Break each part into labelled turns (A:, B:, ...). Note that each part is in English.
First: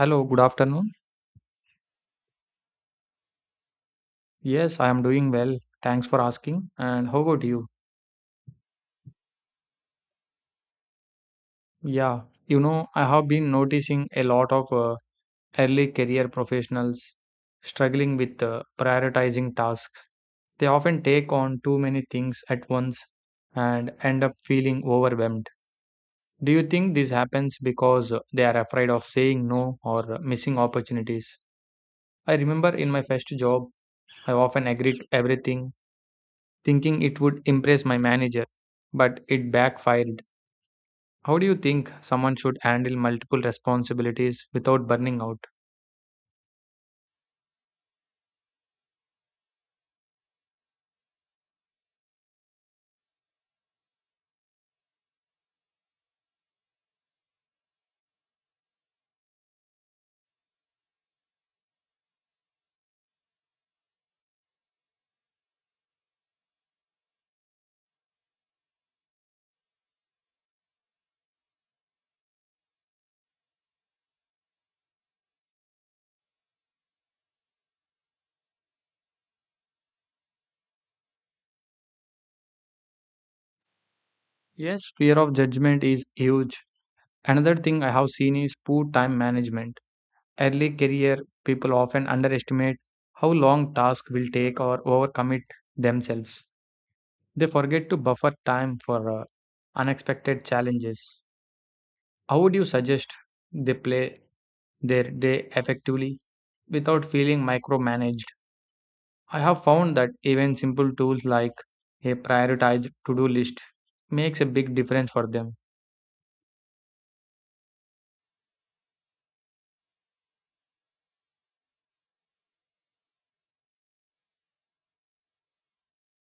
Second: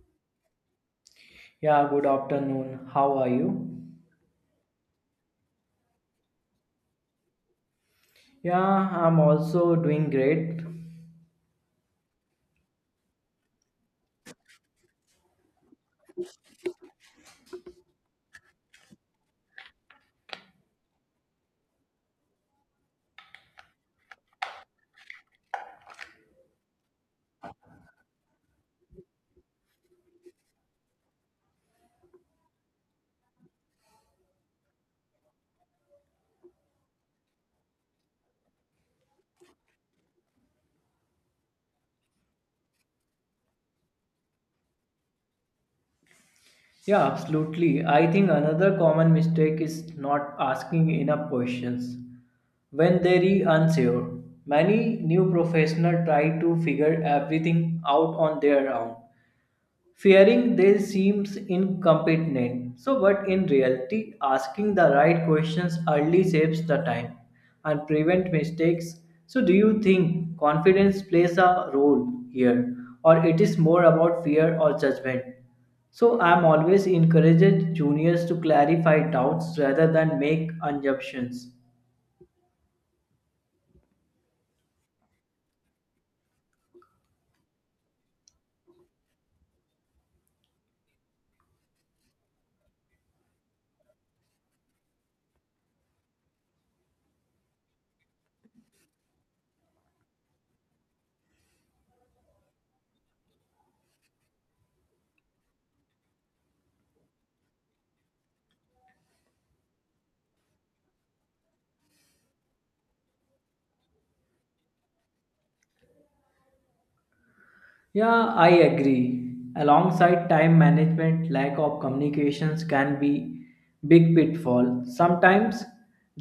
A: Hello, good afternoon.
B: Yeah, good afternoon. How are you?
A: Yes, I am doing well. Thanks for asking. And how about you?
B: Yeah, I'm also doing great.
A: Yeah, I have been noticing a lot of early career professionals struggling with prioritizing tasks. They often take on too many things at once and end up feeling overwhelmed. Do you think this happens because they are afraid of saying no or missing opportunities? I remember in my first job, I often agreed everything thinking it would impress my manager, but it backfired. How do you think someone should handle multiple responsibilities without burning out?
B: Yeah, absolutely. I think another common mistake is not asking enough questions when they are unsure. Many new professionals try to figure everything out on their own, fearing they seems incompetent. So, but in reality, asking the right questions early saves the time and prevent mistakes. So, do you think confidence plays a role here, or it is more about fear or judgment? So, I'm always encouraged juniors to clarify doubts rather than make assumptions.
A: Yes, fear of judgment is huge. Another thing I have seen is poor time management. Early career people often underestimate how long tasks will take or overcommit themselves. They forget to buffer time for unexpected challenges. How would you suggest they play their day effectively without feeling micromanaged? I have found that even simple tools like a prioritized to do list makes a big difference for them.
B: Yeah, I agree. Alongside time management, lack of communications can be big pitfall. Sometimes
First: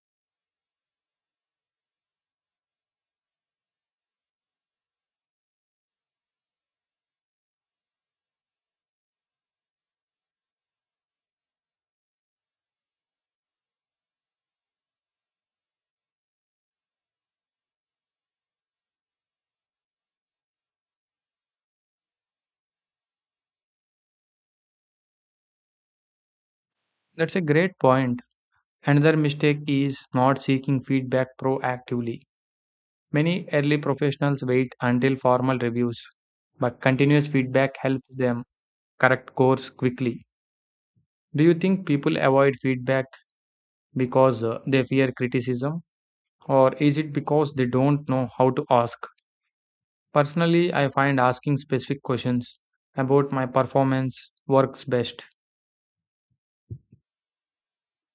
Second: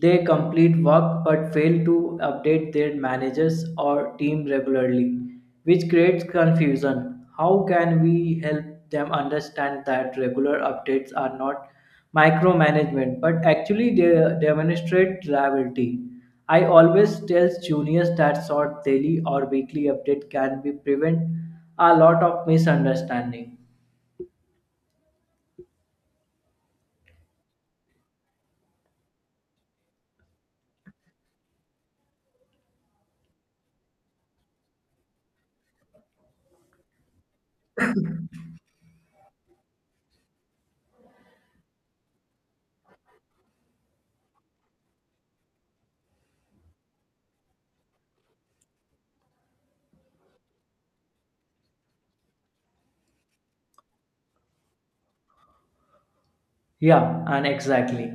B: they complete work but fail to update their managers or team regularly, which creates confusion. How can we help them understand that regular updates are not micromanagement, but actually they demonstrate reliability. I always tell juniors that short daily or weekly update can be prevent a lot of misunderstanding.
A: That's a great point. Another mistake is not seeking feedback proactively. Many early professionals wait until formal reviews, but continuous feedback helps them correct course quickly. Do you think people avoid feedback because they fear criticism, or is it because they don't know how to ask? Personally, I find asking specific questions about my performance works best.
B: Yeah, and exactly.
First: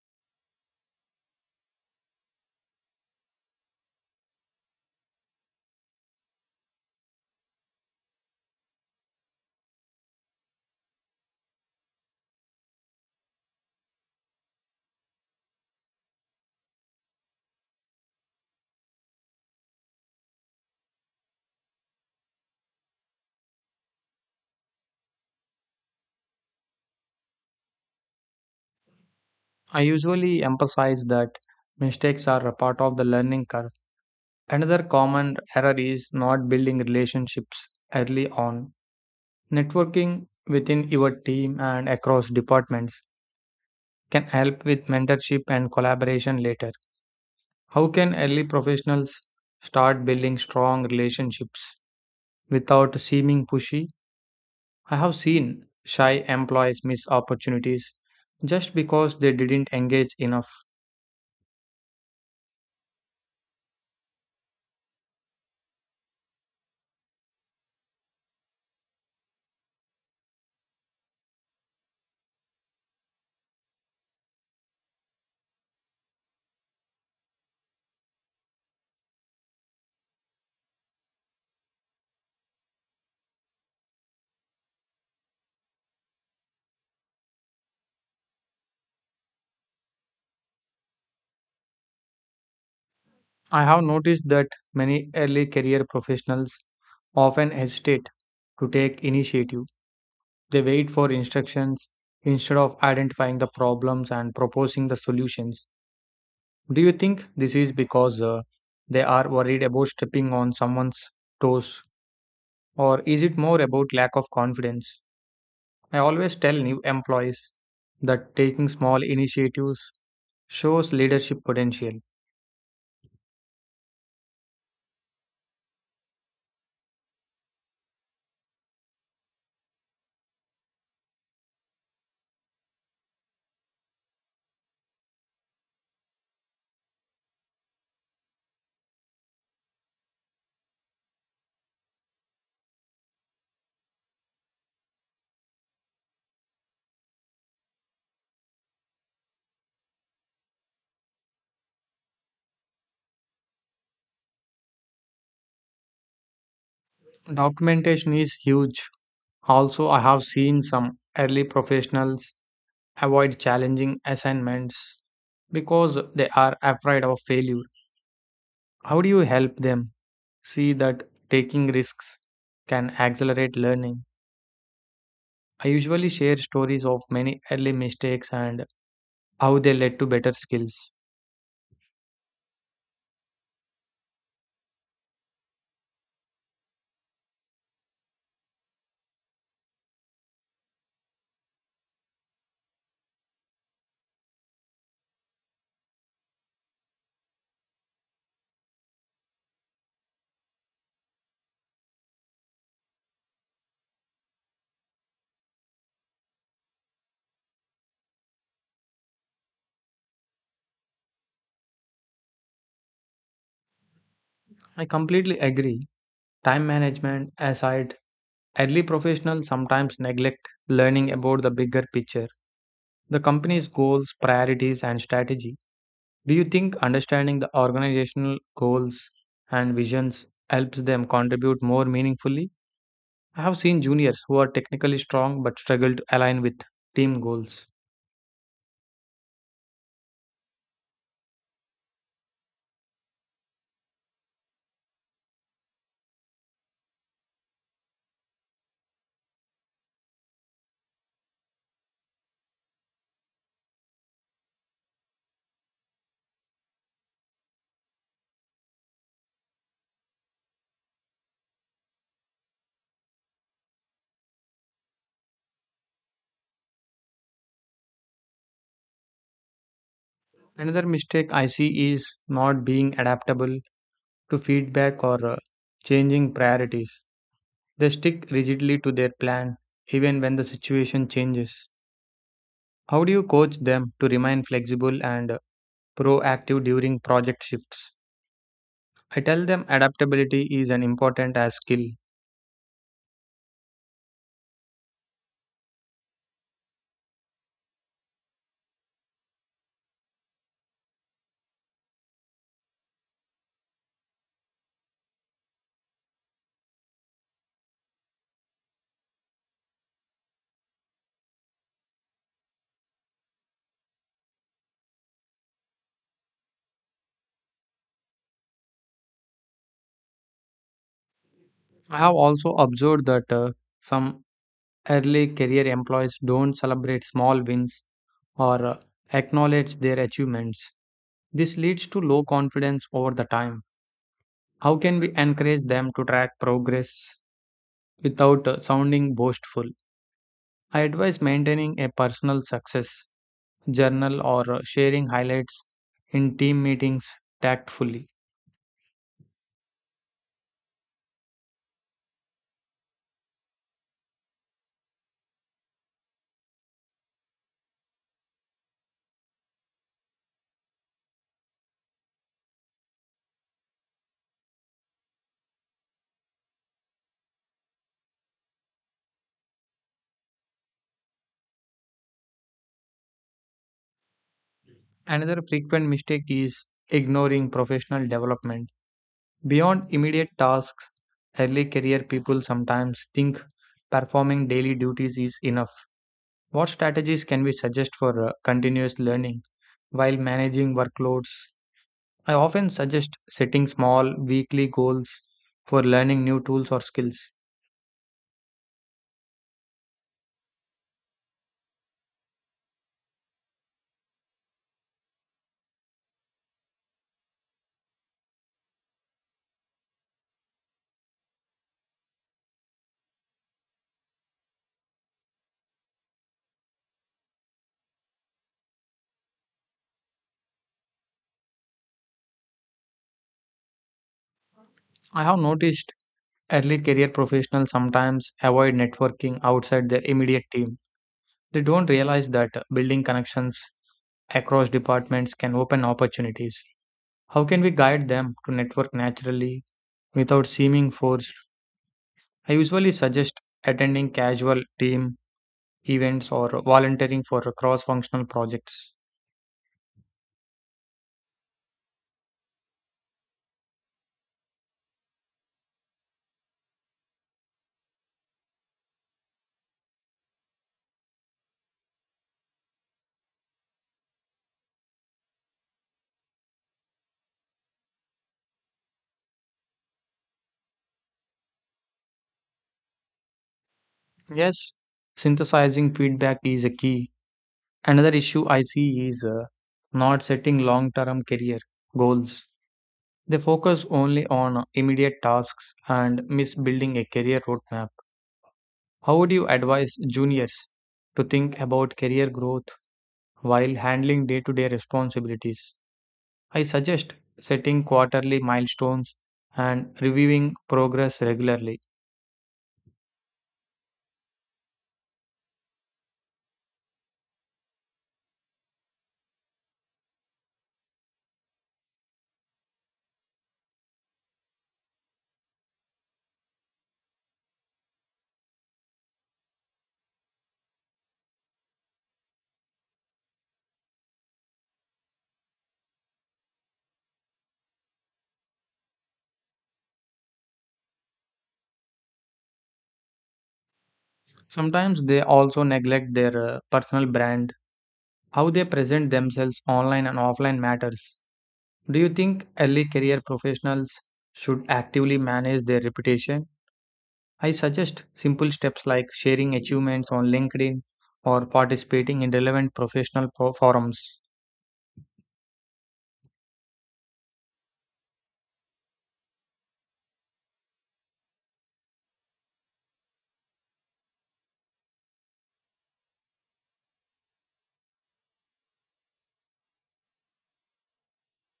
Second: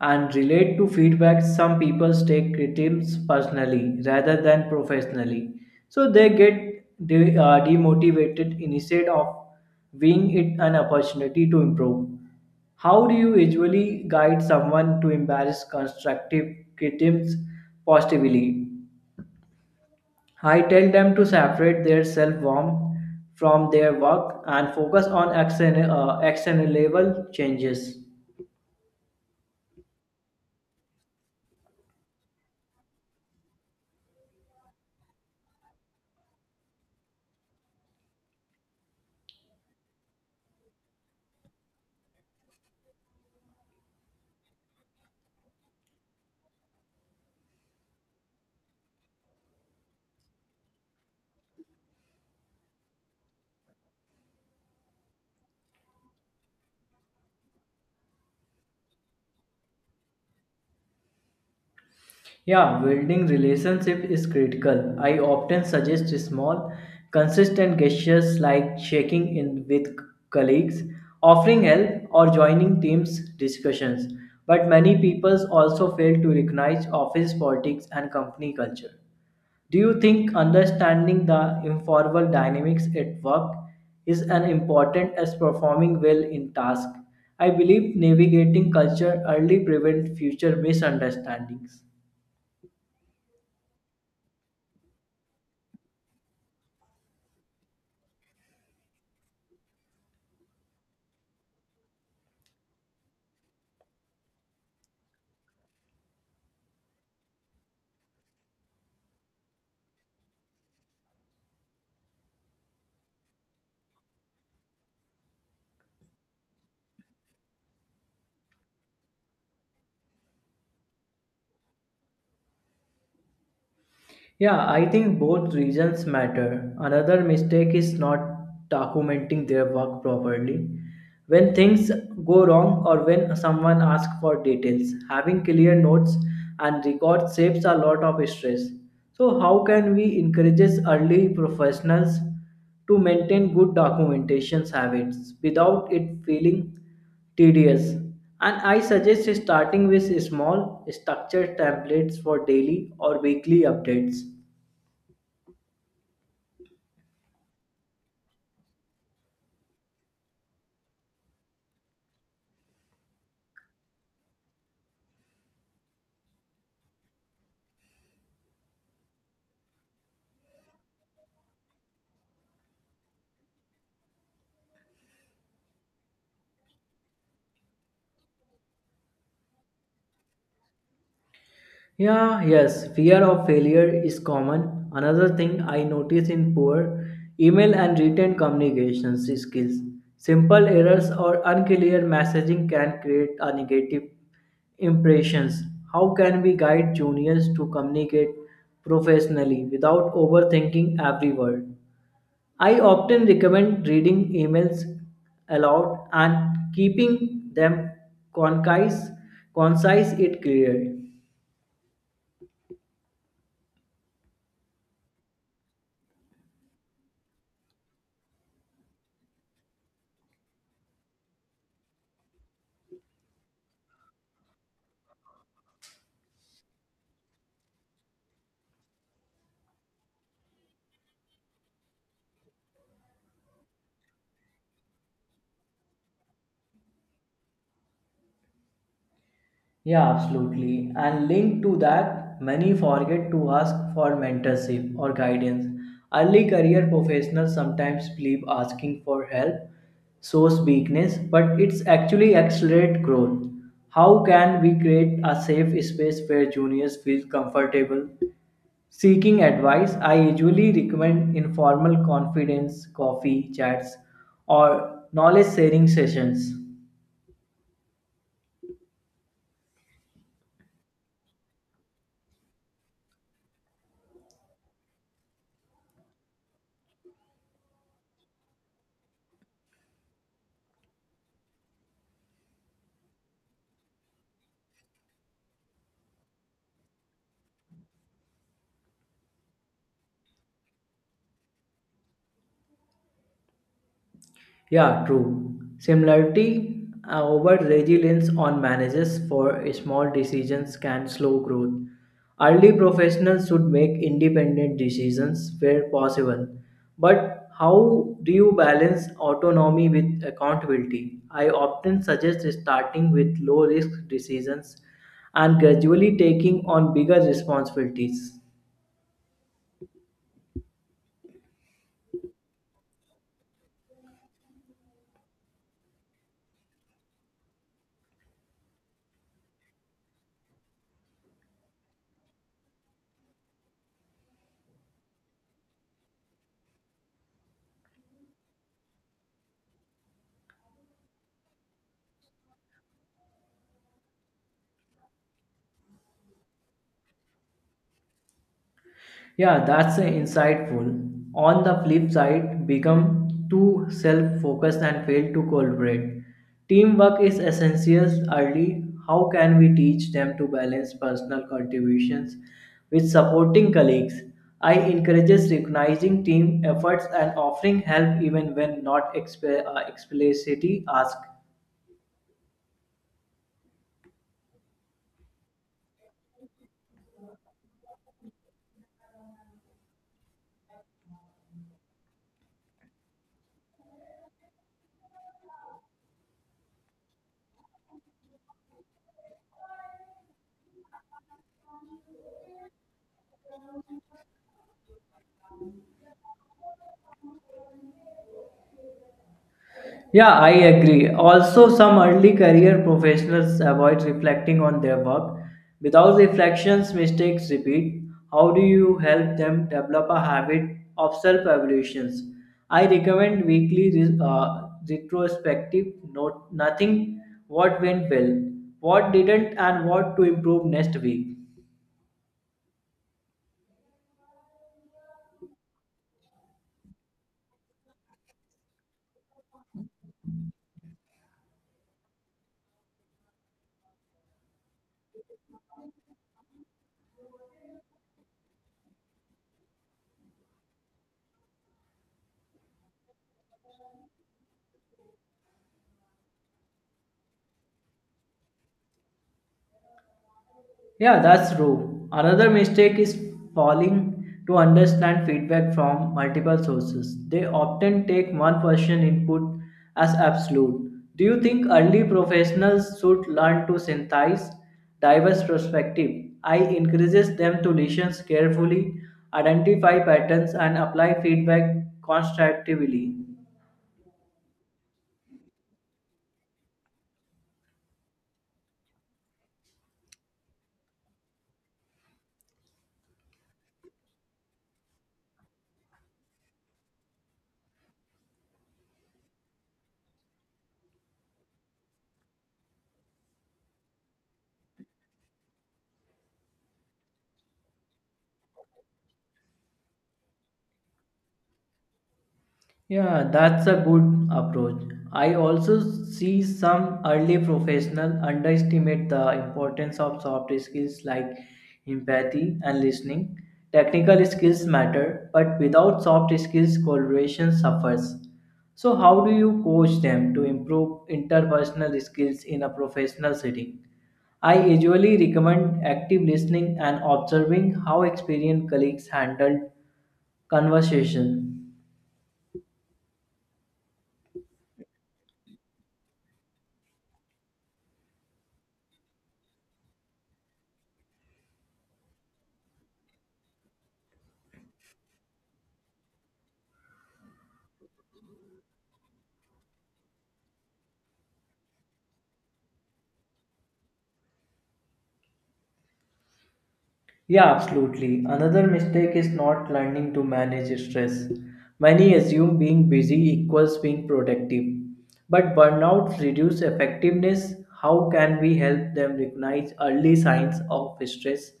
B: And relate to feedback, some people take critiques personally rather than professionally. So they get demotivated instead of viewing it an opportunity to improve. How do you usually guide someone to embrace constructive critiques positively? I tell them to separate their self worth from their work and focus on action level changes.
A: I usually emphasize that mistakes are a part of the learning curve. Another common error is not building relationships early on. Networking within your team and across departments can help with mentorship and collaboration later. How can early professionals start building strong relationships without seeming pushy? I have seen shy employees miss opportunities just because they didn't engage enough.
B: Yeah, building relationship is critical. I often suggest small, consistent gestures like checking in with colleagues, offering help, or joining teams discussions. But many people also fail to recognize office politics and company culture. Do you think understanding the informal dynamics at work is as important as performing well in task? I believe navigating culture early prevents future misunderstandings.
A: I have noticed that many early career professionals often hesitate to take initiative. They wait for instructions instead of identifying the problems and proposing the solutions. Do you think this is because they are worried about stepping on someone's toes, or is it more about lack of confidence? I always tell new employees that taking small initiatives shows leadership potential.
B: Yeah, I think both regions matter. Another mistake is not documenting their work properly. When things go wrong or when someone asks for details, having clear notes and records saves a lot of stress. So, how can we encourage early professionals to maintain good documentation habits without it feeling tedious. And I suggest starting with small structured templates for daily or weekly updates.
A: Documentation is huge. Also, I have seen some early professionals avoid challenging assignments because they are afraid of failure. How do you help them see that taking risks can accelerate learning? I usually share stories of many early mistakes and how they led to better skills.
B: Yeah, yes, fear of failure is common. Another thing I notice in poor email and written communications skills. Simple errors or unclear messaging can create a negative impressions. How can we guide juniors to communicate professionally without overthinking every word? I often recommend reading emails aloud and keeping them concise, concise it clear.
A: I completely agree. Time management aside, early professionals sometimes neglect learning about the bigger picture, the company's goals, priorities, and strategy. Do you think understanding the organizational goals and visions helps them contribute more meaningfully? I have seen juniors who are technically strong but struggle to align with team goals.
B: Yeah, absolutely. And linked to that, many forget to ask for mentorship or guidance. Early career professionals sometimes believe asking for help shows weakness, but it's actually accelerate growth. How can we create a safe space where juniors feel comfortable seeking advice? I usually recommend informal confidence, coffee chats, or knowledge sharing sessions.
A: Another mistake I see is not being adaptable to feedback or changing priorities. They stick rigidly to their plan even when the situation changes. How do you coach them to remain flexible and proactive during project shifts? I tell them adaptability is an important as skill.
B: Yeah, true. Similarity over resilience on managers for small decisions can slow growth. Early professionals should make independent decisions where possible. But how do you balance autonomy with accountability? I often suggest starting with low risk decisions and gradually taking on bigger responsibilities.
A: I have also observed that some early career employees don't celebrate small wins or acknowledge their achievements. This leads to low confidence over the time. How can we encourage them to track progress without sounding boastful? I advise maintaining a personal success journal or sharing highlights in team meetings tactfully.
B: Yeah, that's insightful. On the flip side, become too self focused and fail to collaborate. Teamwork is essential early. How can we teach them to balance personal contributions with supporting colleagues? I encourages recognizing team efforts and offering help even when not explicitly asked.
A: Another frequent mistake is ignoring professional development. Beyond immediate tasks, early career people sometimes think performing daily duties is enough. What strategies can we suggest for continuous learning while managing workloads? I often suggest setting small weekly goals for learning new tools or skills.
B: Yeah, I agree. Also, some early career professionals avoid reflecting on their work. Without reflections, mistakes repeat. How do you help them develop a habit of self evaluations? I recommend weekly retrospective note nothing what went well, what didn't, and what to improve next week.
A: I have noticed early career professionals sometimes avoid networking outside their immediate team. They don't realize that building connections across departments can open opportunities. How can we guide them to network naturally without seeming forced? I usually suggest attending casual team events or volunteering for cross functional projects.
B: Yeah, that's true. Another mistake is failing to understand feedback from multiple sources. They often take one person input as absolute. Do you think early professionals should learn to synthesize diverse perspective? I encourages them to listen carefully, identify patterns and apply feedback constructively.
A: Yes, synthesizing feedback is a key. Another issue I see is not setting long term career goals. They focus only on immediate tasks and miss building a career roadmap. How would you advise juniors to think about career growth while handling day to day responsibilities? I suggest setting quarterly milestones and reviewing progress regularly.
B: Yeah, that's a good approach. I also see some early professionals underestimate the importance of soft skills like empathy and listening. Technical skills matter, but without soft skills, collaboration suffers. So, how do you coach them to improve interpersonal skills in a professional setting? I usually recommend active listening and observing how experienced colleagues handle conversation.
A: Sometimes they also neglect their personal brand. How they present themselves online and offline matters. Do you think early career professionals should actively manage their reputation? I suggest simple steps like sharing achievements on LinkedIn or participating in relevant professional forums.
B: Yeah, absolutely. Another mistake is not learning to manage stress. Many assume being busy equals being productive, but burnout reduces effectiveness. How can we help them recognize early signs of stress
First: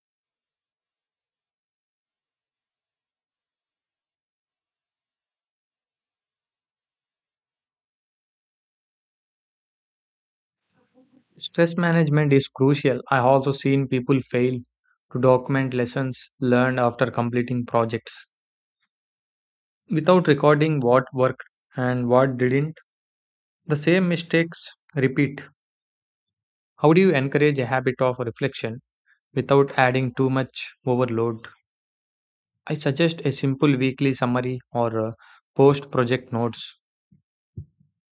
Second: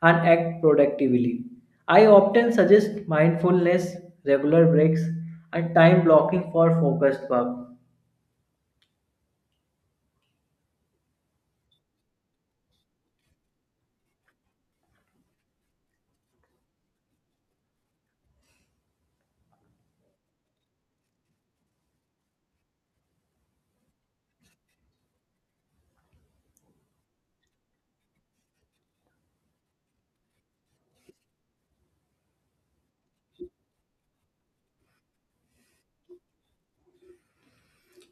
B: and act productively? I often suggest mindfulness, regular breaks, and time blocking for focused work.
A: Stress management is crucial. I have also seen people fail to document lessons learned after completing projects without recording what worked and what didn't. The same mistakes repeat. How do you encourage a habit of reflection without adding too much overload? I suggest a simple weekly summary or post project notes.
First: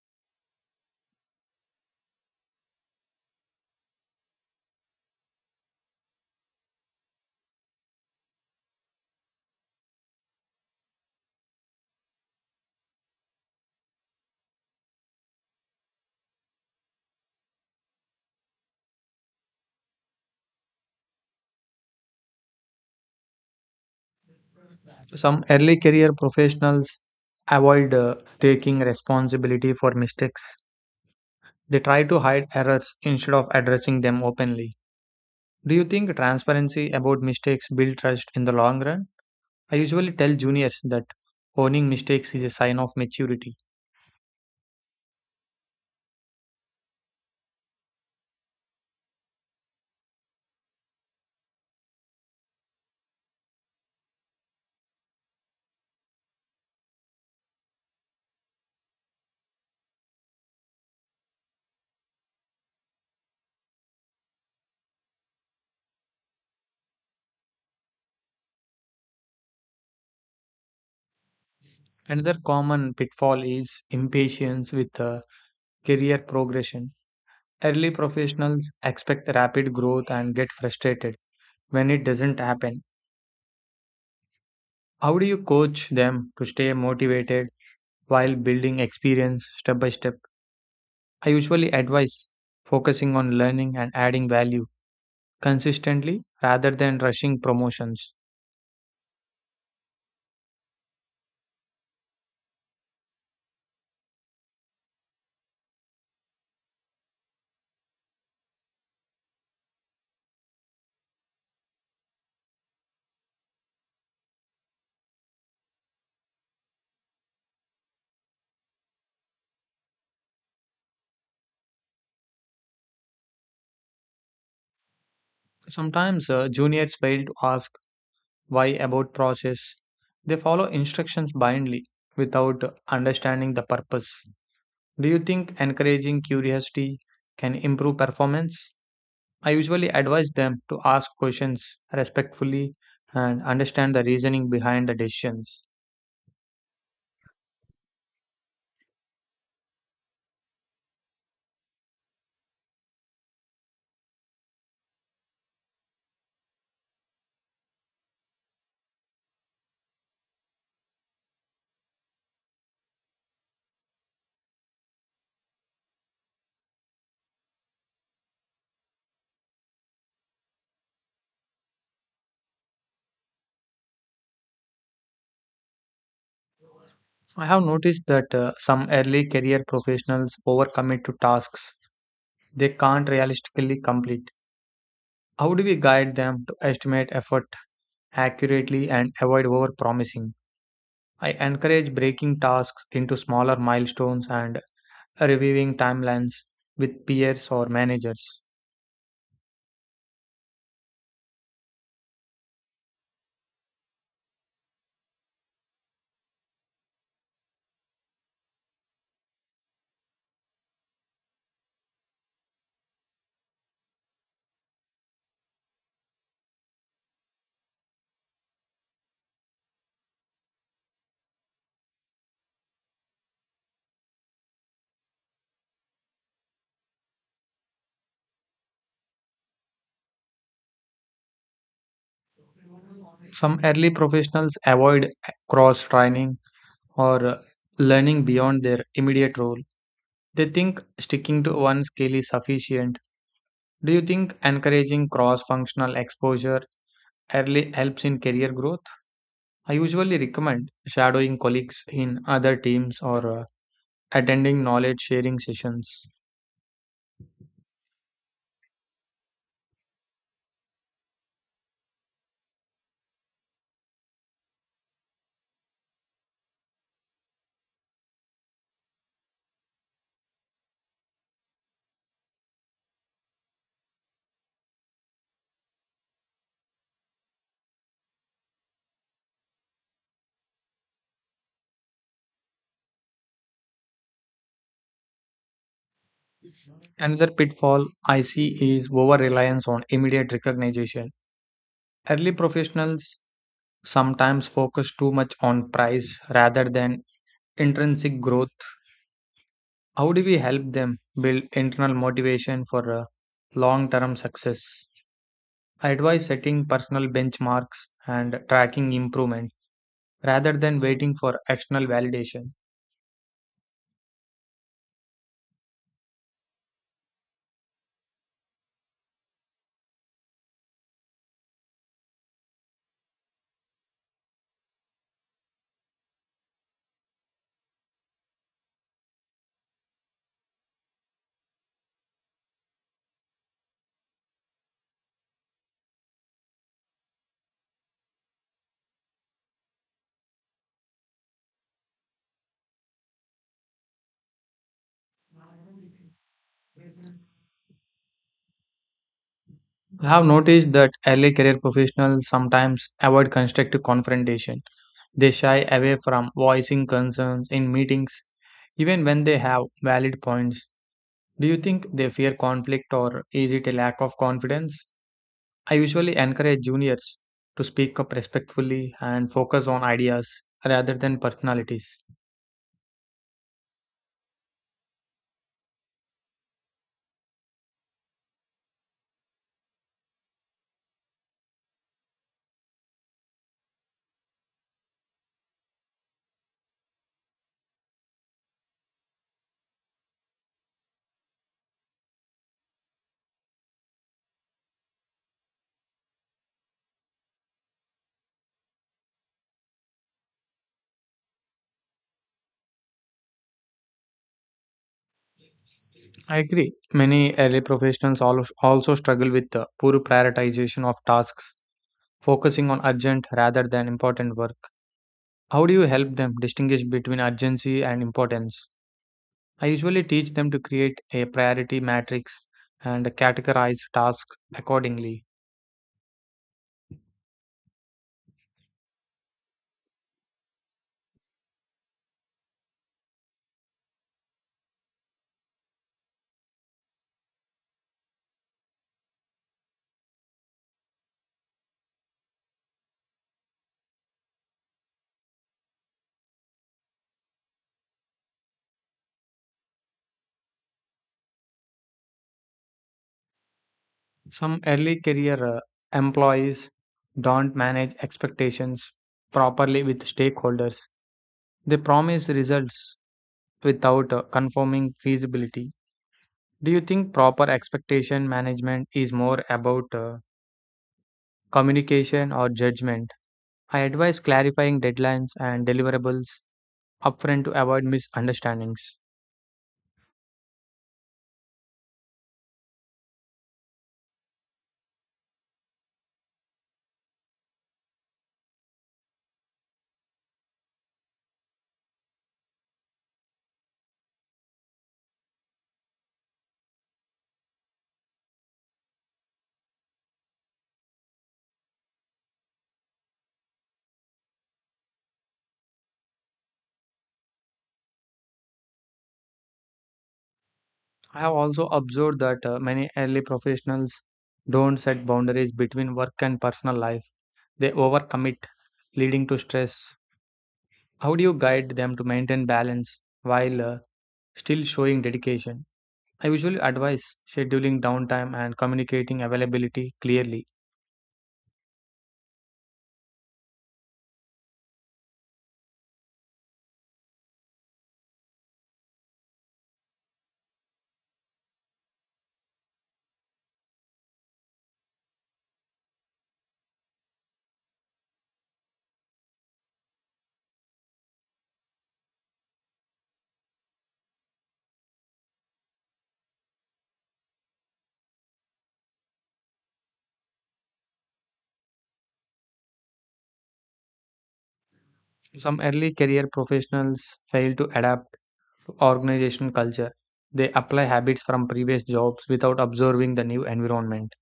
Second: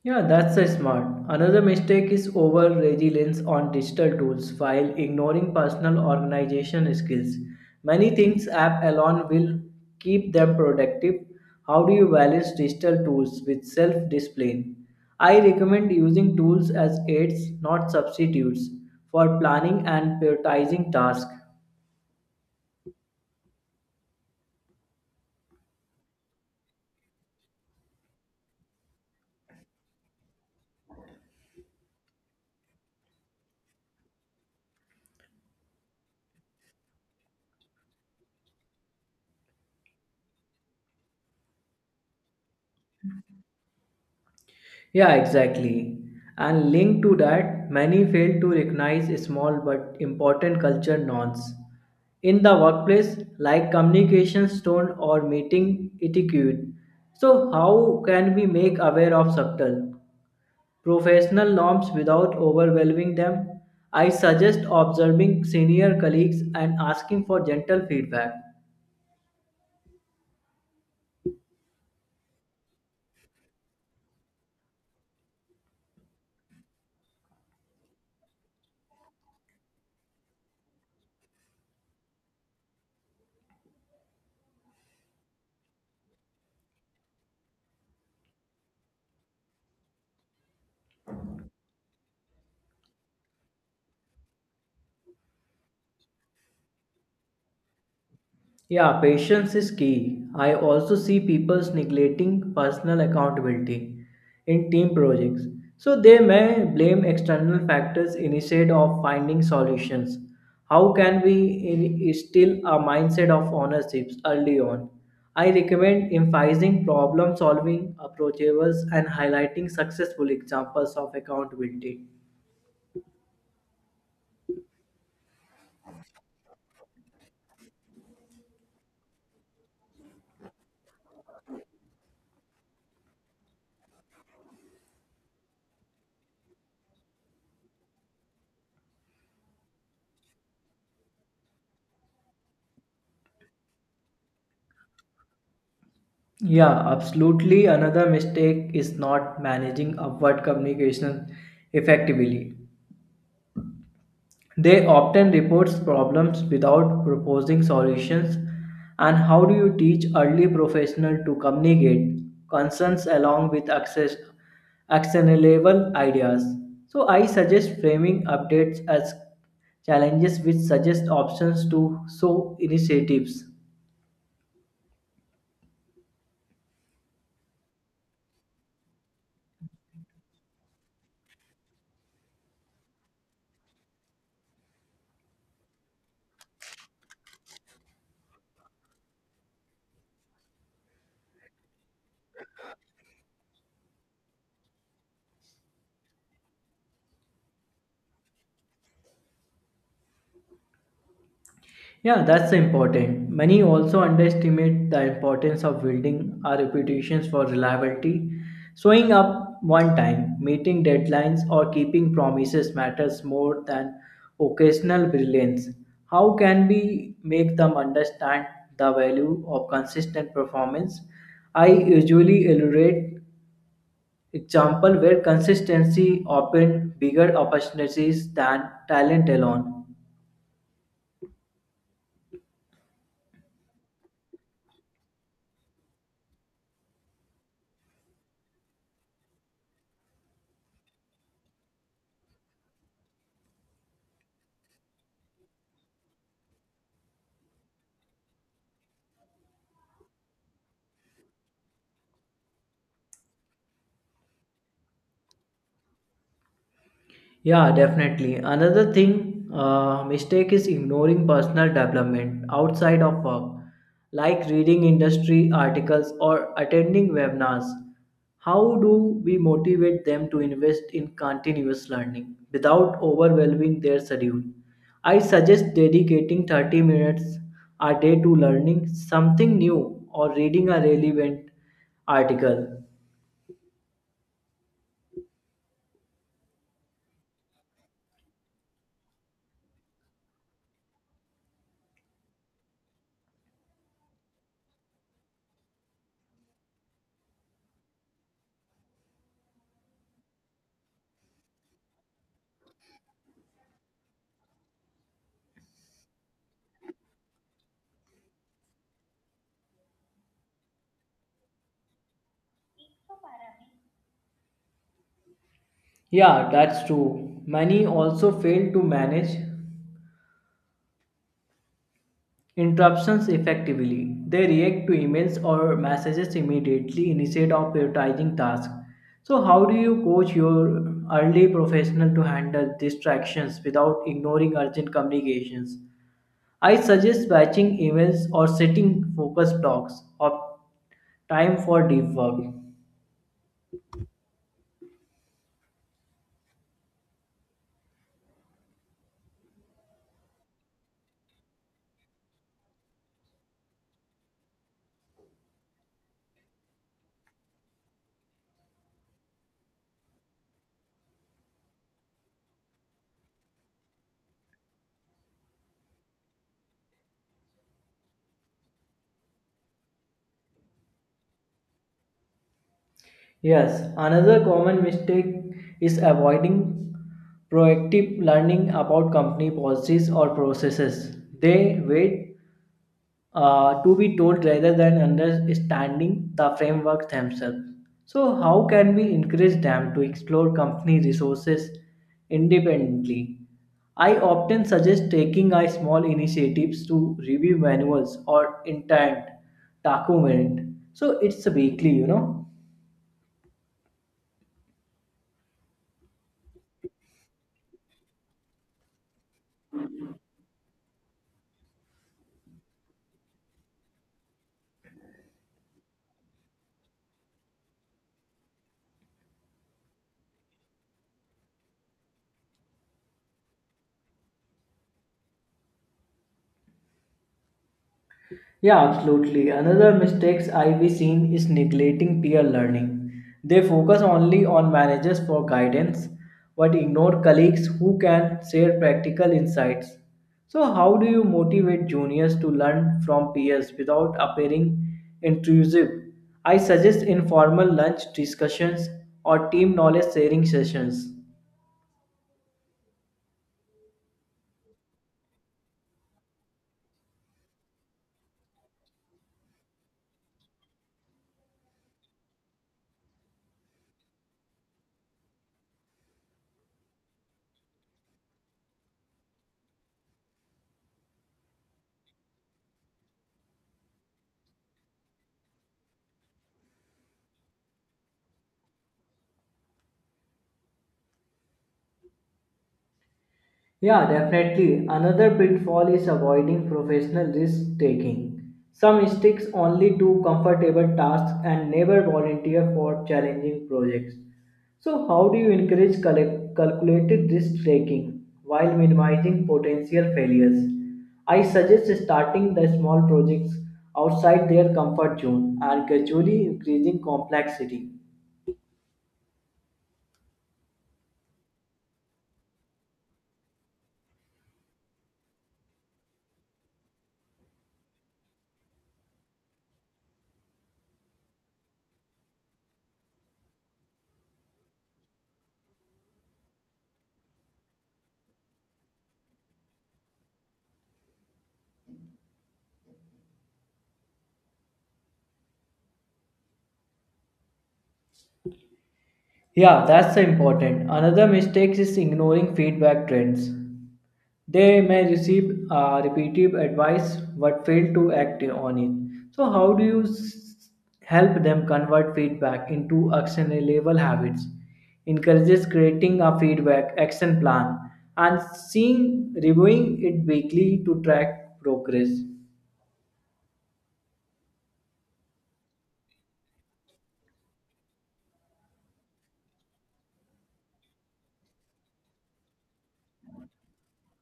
B: Yeah, that's a smart. Another mistake is over reliance on digital tools while ignoring personal organization skills. Many things app alone will keep them productive. How do you balance digital tools with self discipline? I recommend using tools as aids, not substitutes, for planning and prioritizing tasks.
A: Some early career professionals avoid taking responsibility for mistakes. They try to hide errors instead of addressing them openly. Do you think transparency about mistakes build trust in the long run? I usually tell juniors that owning mistakes is a sign of maturity.
B: Yeah, exactly. And linked to that, many fail to recognize small but important culture norms in the workplace, like communications tone or meeting etiquette. So, how can we make aware of subtle professional norms without overwhelming them? I suggest observing senior colleagues and asking for gentle feedback.
A: Another common pitfall is impatience with career progression. Early professionals expect rapid growth and get frustrated when it doesn't happen. How do you coach them to stay motivated while building experience step by step? I usually advise focusing on learning and adding value consistently rather than rushing promotions.
B: Yeah, patience is key. I also see people neglecting personal accountability in team projects. So they may blame external factors instead of finding solutions. How can we instill a mindset of ownership early on? I recommend emphasizing problem solving approaches and highlighting successful examples of accountability.
A: Sometimes juniors fail to ask why about process. They follow instructions blindly without understanding the purpose. Do you think encouraging curiosity can improve performance? I usually advise them to ask questions respectfully and understand the reasoning behind the decisions.
B: Yeah, absolutely. Another mistake is not managing upward communication effectively. They often report problems without proposing solutions. And how do you teach early professionals to communicate concerns along with access, actionable ideas? So I suggest framing updates as challenges which suggest options to show initiatives.
A: I have noticed that some early career professionals overcommit to tasks they can't realistically complete. How do we guide them to estimate effort accurately and avoid overpromising? I encourage breaking tasks into smaller milestones and reviewing timelines with peers or managers.
B: Yeah, that's important. Many also underestimate the importance of building our reputations for reliability. Showing up one time, meeting deadlines, or keeping promises matters more than occasional brilliance. How can we make them understand the value of consistent performance? I usually elaborate example where consistency opened bigger opportunities than talent alone.
A: Some early professionals avoid cross training or learning beyond their immediate role. They think sticking to one skill is sufficient. Do you think encouraging cross functional exposure early helps in career growth? I usually recommend shadowing colleagues in other teams or attending knowledge sharing sessions.
B: Yeah, definitely. Another mistake is ignoring personal development outside of work, like reading industry articles or attending webinars. How do we motivate them to invest in continuous learning without overwhelming their schedule? I suggest dedicating 30 minutes a day to learning something new or reading a relevant article.
A: Another pitfall I see is over reliance on immediate recognition. Early professionals sometimes focus too much on price rather than intrinsic growth. How do we help them build internal motivation for long term success? I advise setting personal benchmarks and tracking improvement rather than waiting for external validation.
B: Yeah, that's true. Many also fail to manage interruptions effectively. They react to emails or messages immediately instead of prioritizing tasks. So, how do you coach your early professional to handle distractions without ignoring urgent communications? I suggest batching emails or setting focus blocks of time for deep work.
A: I have noticed that early career professionals sometimes avoid constructive confrontation. They shy away from voicing concerns in meetings, even when they have valid points. Do you think they fear conflict or is it a lack of confidence? I usually encourage juniors to speak up respectfully and focus on ideas rather than personalities.
B: Yes, another common mistake is avoiding proactive learning about company policies or processes. They wait to be told rather than understanding the framework themselves. So, how can we encourage them to explore company resources independently? I often suggest taking a small initiatives to review manuals or intent document. So it's a weekly.
A: I agree. Many early professionals also struggle with the poor prioritization of tasks, focusing on urgent rather than important work. How do you help them distinguish between urgency and importance? I usually teach them to create a priority matrix and categorize tasks accordingly.
B: Yeah, absolutely. Another mistakes I've seen is neglecting peer learning. They focus only on managers for guidance, but ignore colleagues who can share practical insights. So, how do you motivate juniors to learn from peers without appearing intrusive? I suggest informal lunch discussions or team knowledge sharing sessions.
A: Some early career employees don't manage expectations properly with stakeholders. They promise results without confirming feasibility. Do you think proper expectation management is more about communication or judgment? I advise clarifying deadlines and deliverables upfront to avoid misunderstandings.
B: Yeah, definitely. Another pitfall is avoiding professional risk taking. Some sticks only to comfortable tasks and never volunteer for challenging projects. So, how do you encourage calculated risk taking while minimizing potential failures? I suggest starting the small projects outside their comfort zone and gradually increasing complexity.
A: I have also observed that many early professionals don't set boundaries between work and personal life. They overcommit, leading to stress. How do you guide them to maintain balance while still showing dedication? I usually advise scheduling downtime and communicating availability clearly.
B: Yeah, that's important. Another mistake is ignoring feedback trends. They may receive repetitive advice but fail to act on it. So, how do you help them convert feedback into actionable habits? Encourages creating a feedback action plan and seeing reviewing it weekly to track progress.
A: Some early career professionals fail to adapt to organizational culture. They apply habits from previous jobs without observing the new environment.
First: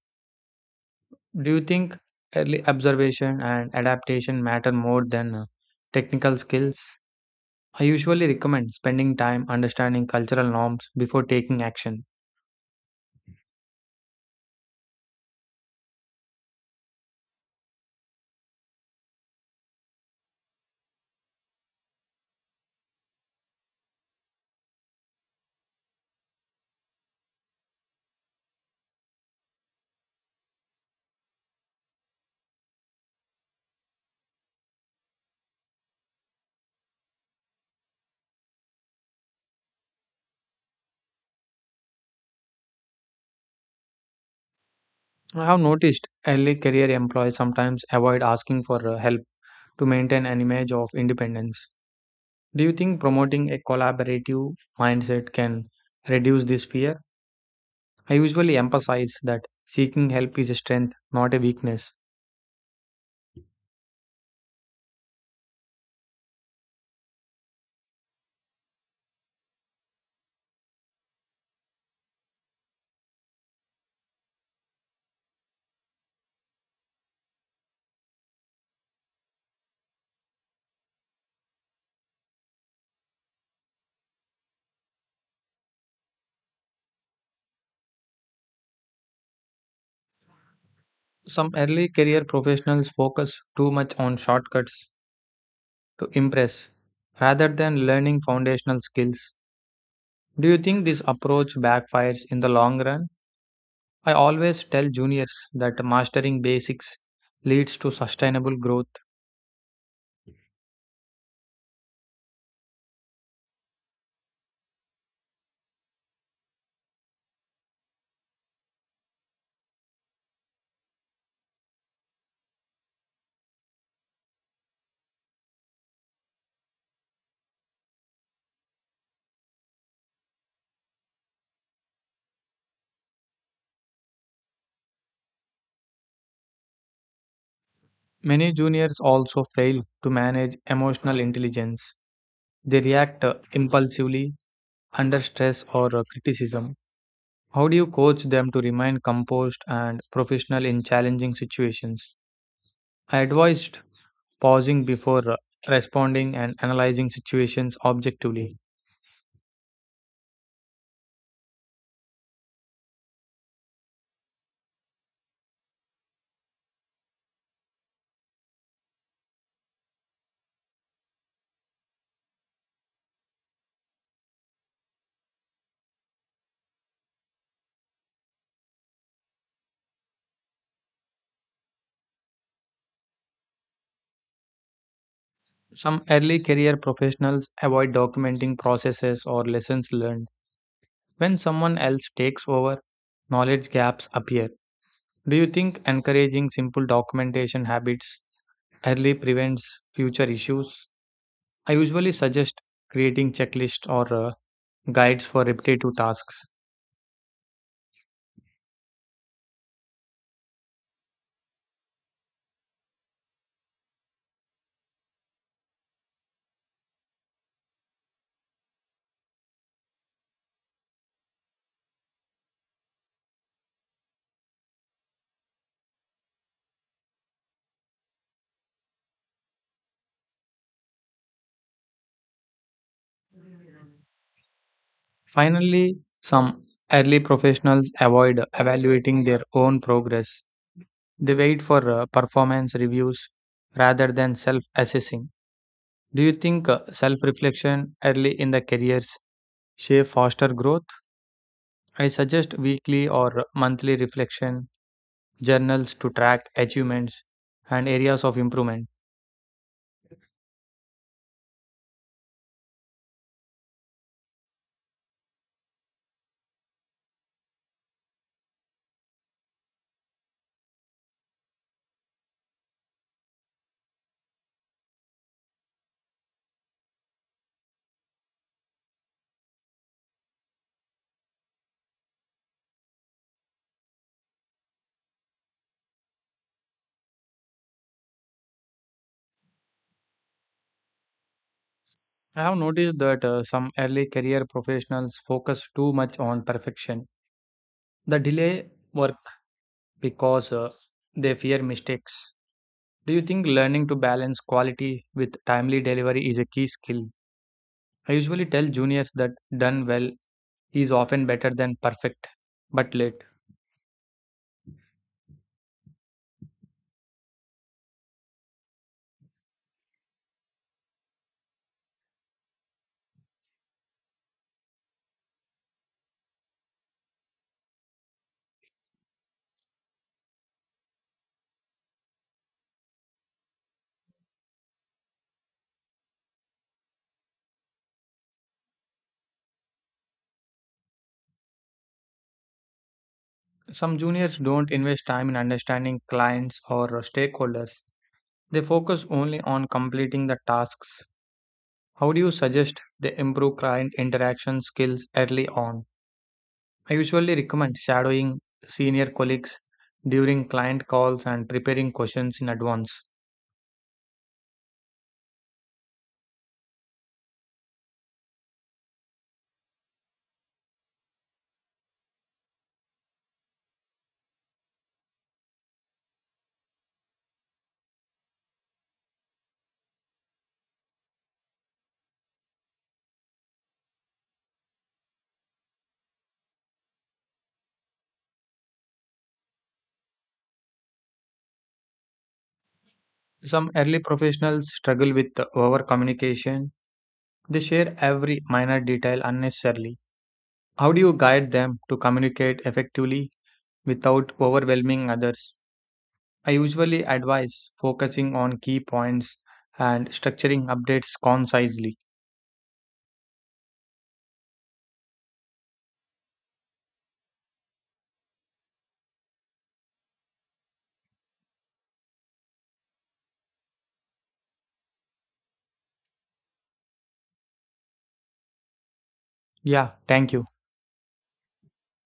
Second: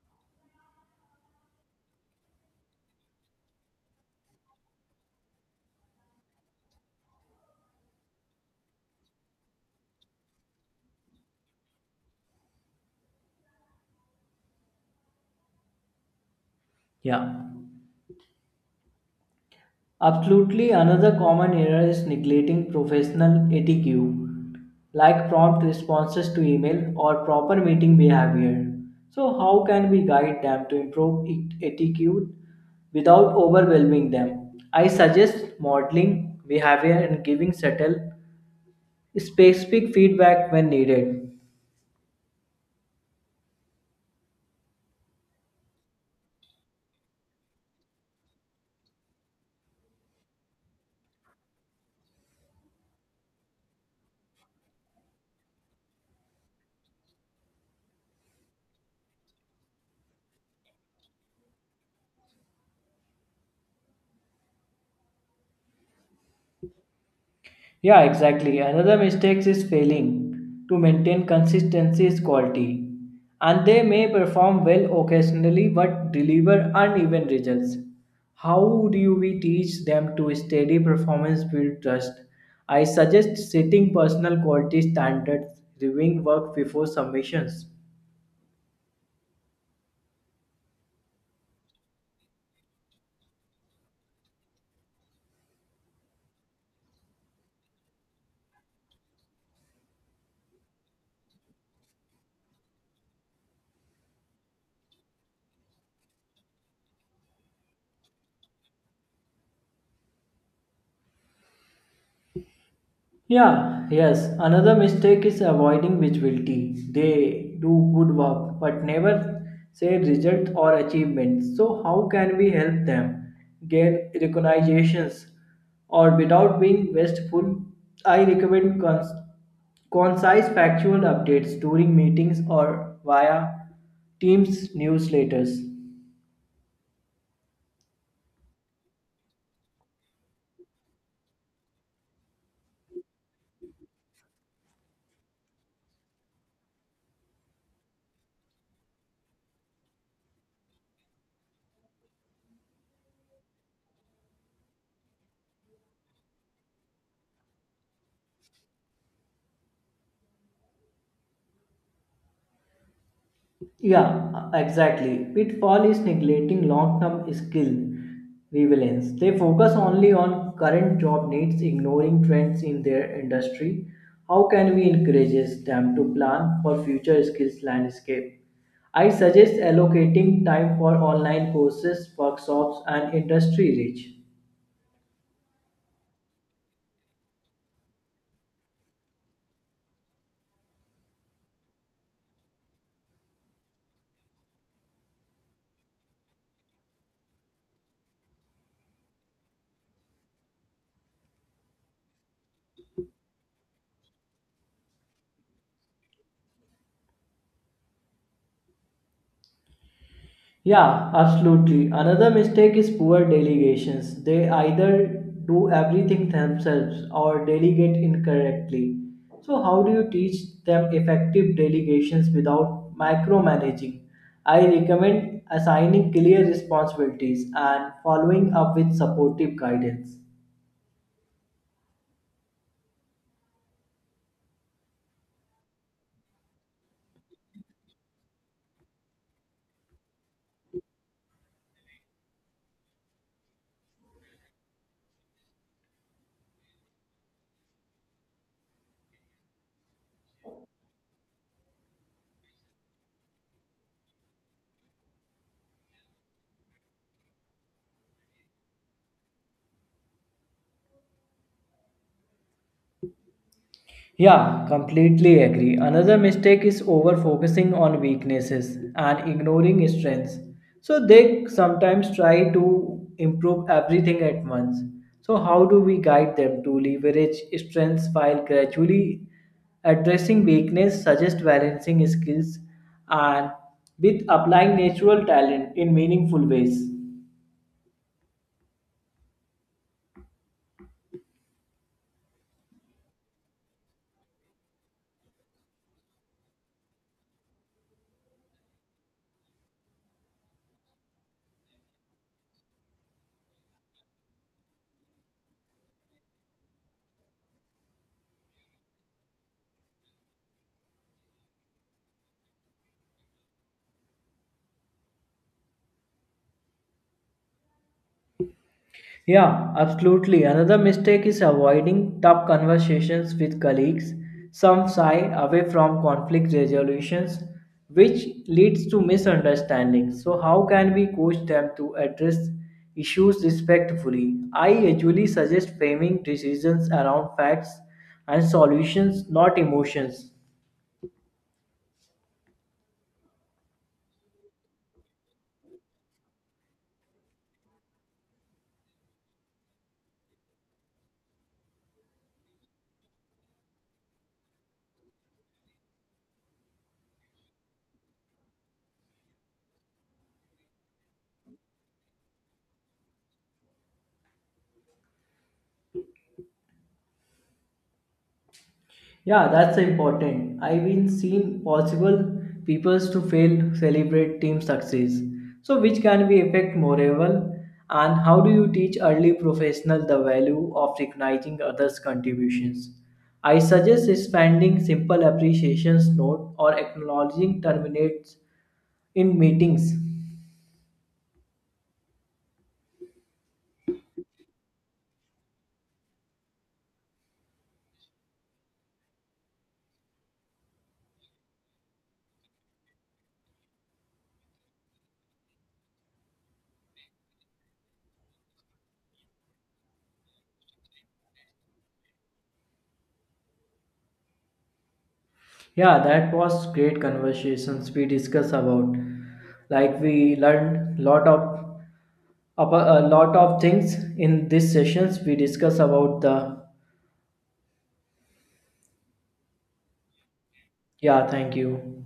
A: Do you think early observation and adaptation matter more than technical skills? I usually recommend spending time understanding cultural norms before taking action.
B: Yeah. Absolutely, another common error is neglecting professional etiquette like prompt responses to email or proper meeting behavior. So, how can we guide them to improve etiquette without overwhelming them? I suggest modeling behavior and giving subtle, specific feedback when needed.
A: I have noticed early career employees sometimes avoid asking for help to maintain an image of independence. Do you think promoting a collaborative mindset can reduce this fear? I usually emphasize that seeking help is a strength, not a weakness.
B: Yeah, exactly. Another mistake is failing to maintain consistency is quality. And they may perform well occasionally but deliver uneven results. How do we teach them to steady performance build trust? I suggest setting personal quality standards, reviewing work before submissions.
A: Some early career professionals focus too much on shortcuts to impress rather than learning foundational skills. Do you think this approach backfires in the long run? I always tell juniors that mastering basics leads to sustainable growth.
B: Yeah, yes. Another mistake is avoiding visibility. They do good work but never say result or achievements. So how can we help them gain recognitions or without being wasteful? I recommend concise factual updates during meetings or via Teams newsletters.
A: Many juniors also fail to manage emotional intelligence. They react impulsively under stress or criticism. How do you coach them to remain composed and professional in challenging situations? I advised pausing before responding and analyzing situations objectively.
B: Yeah, exactly. Pitfall is neglecting long term skill relevance. They focus only on current job needs, ignoring trends in their industry. How can we encourage them to plan for future skills landscape? I suggest allocating time for online courses, workshops, and industry reach.
A: Some early career professionals avoid documenting processes or lessons learned. When someone else takes over, knowledge gaps appear. Do you think encouraging simple documentation habits early prevents future issues? I usually suggest creating checklists or guides for repetitive tasks.
B: Yeah, absolutely. Another mistake is poor delegations. They either do everything themselves or delegate incorrectly. So, how do you teach them effective delegations without micromanaging? I recommend assigning clear responsibilities and following up with supportive guidance.
A: Finally, some early professionals avoid evaluating their own progress. They wait for performance reviews rather than self assessing. Do you think self reflection early in the careers shape faster growth? I suggest weekly or monthly reflection journals to track achievements and areas of improvement.
B: Yeah, completely agree. Another mistake is over focusing on weaknesses and ignoring strengths. So they sometimes try to improve everything at once. So, how do we guide them to leverage strengths while gradually addressing weakness? Suggest balancing skills and with applying natural talent in meaningful ways.
A: I have noticed that some early career professionals focus too much on perfection. The delay work because they fear mistakes. Do you think learning to balance quality with timely delivery is a key skill? I usually tell juniors that done well is often better than perfect but late.
B: Yeah, absolutely. Another mistake is avoiding tough conversations with colleagues. Some shy away from conflict resolutions, which leads to misunderstandings. So, how can we coach them to address issues respectfully? I usually suggest framing decisions around facts and solutions, not emotions.
A: Some juniors don't invest time in understanding clients or stakeholders. They focus only on completing the tasks. How do you suggest they improve client interaction skills early on? I usually recommend shadowing senior colleagues during client calls and preparing questions in advance.
B: Yeah, that's important. I've been seen possible peoples to fail celebrate team success. So which can be affect morale and how do you teach early professional the value of recognizing others' contributions? I suggest expanding simple appreciations note or acknowledging terminates in meetings.
A: Some early professionals struggle with over communication. They share every minor detail unnecessarily. How do you guide them to communicate effectively without overwhelming others? I usually advise focusing on key points and structuring updates concisely.
B: Yeah, that was great conversations we discussed about. Like we learned lot of a lot of things in these sessions we discuss about the
A: Yeah, thank you.
B: yeah, thank you.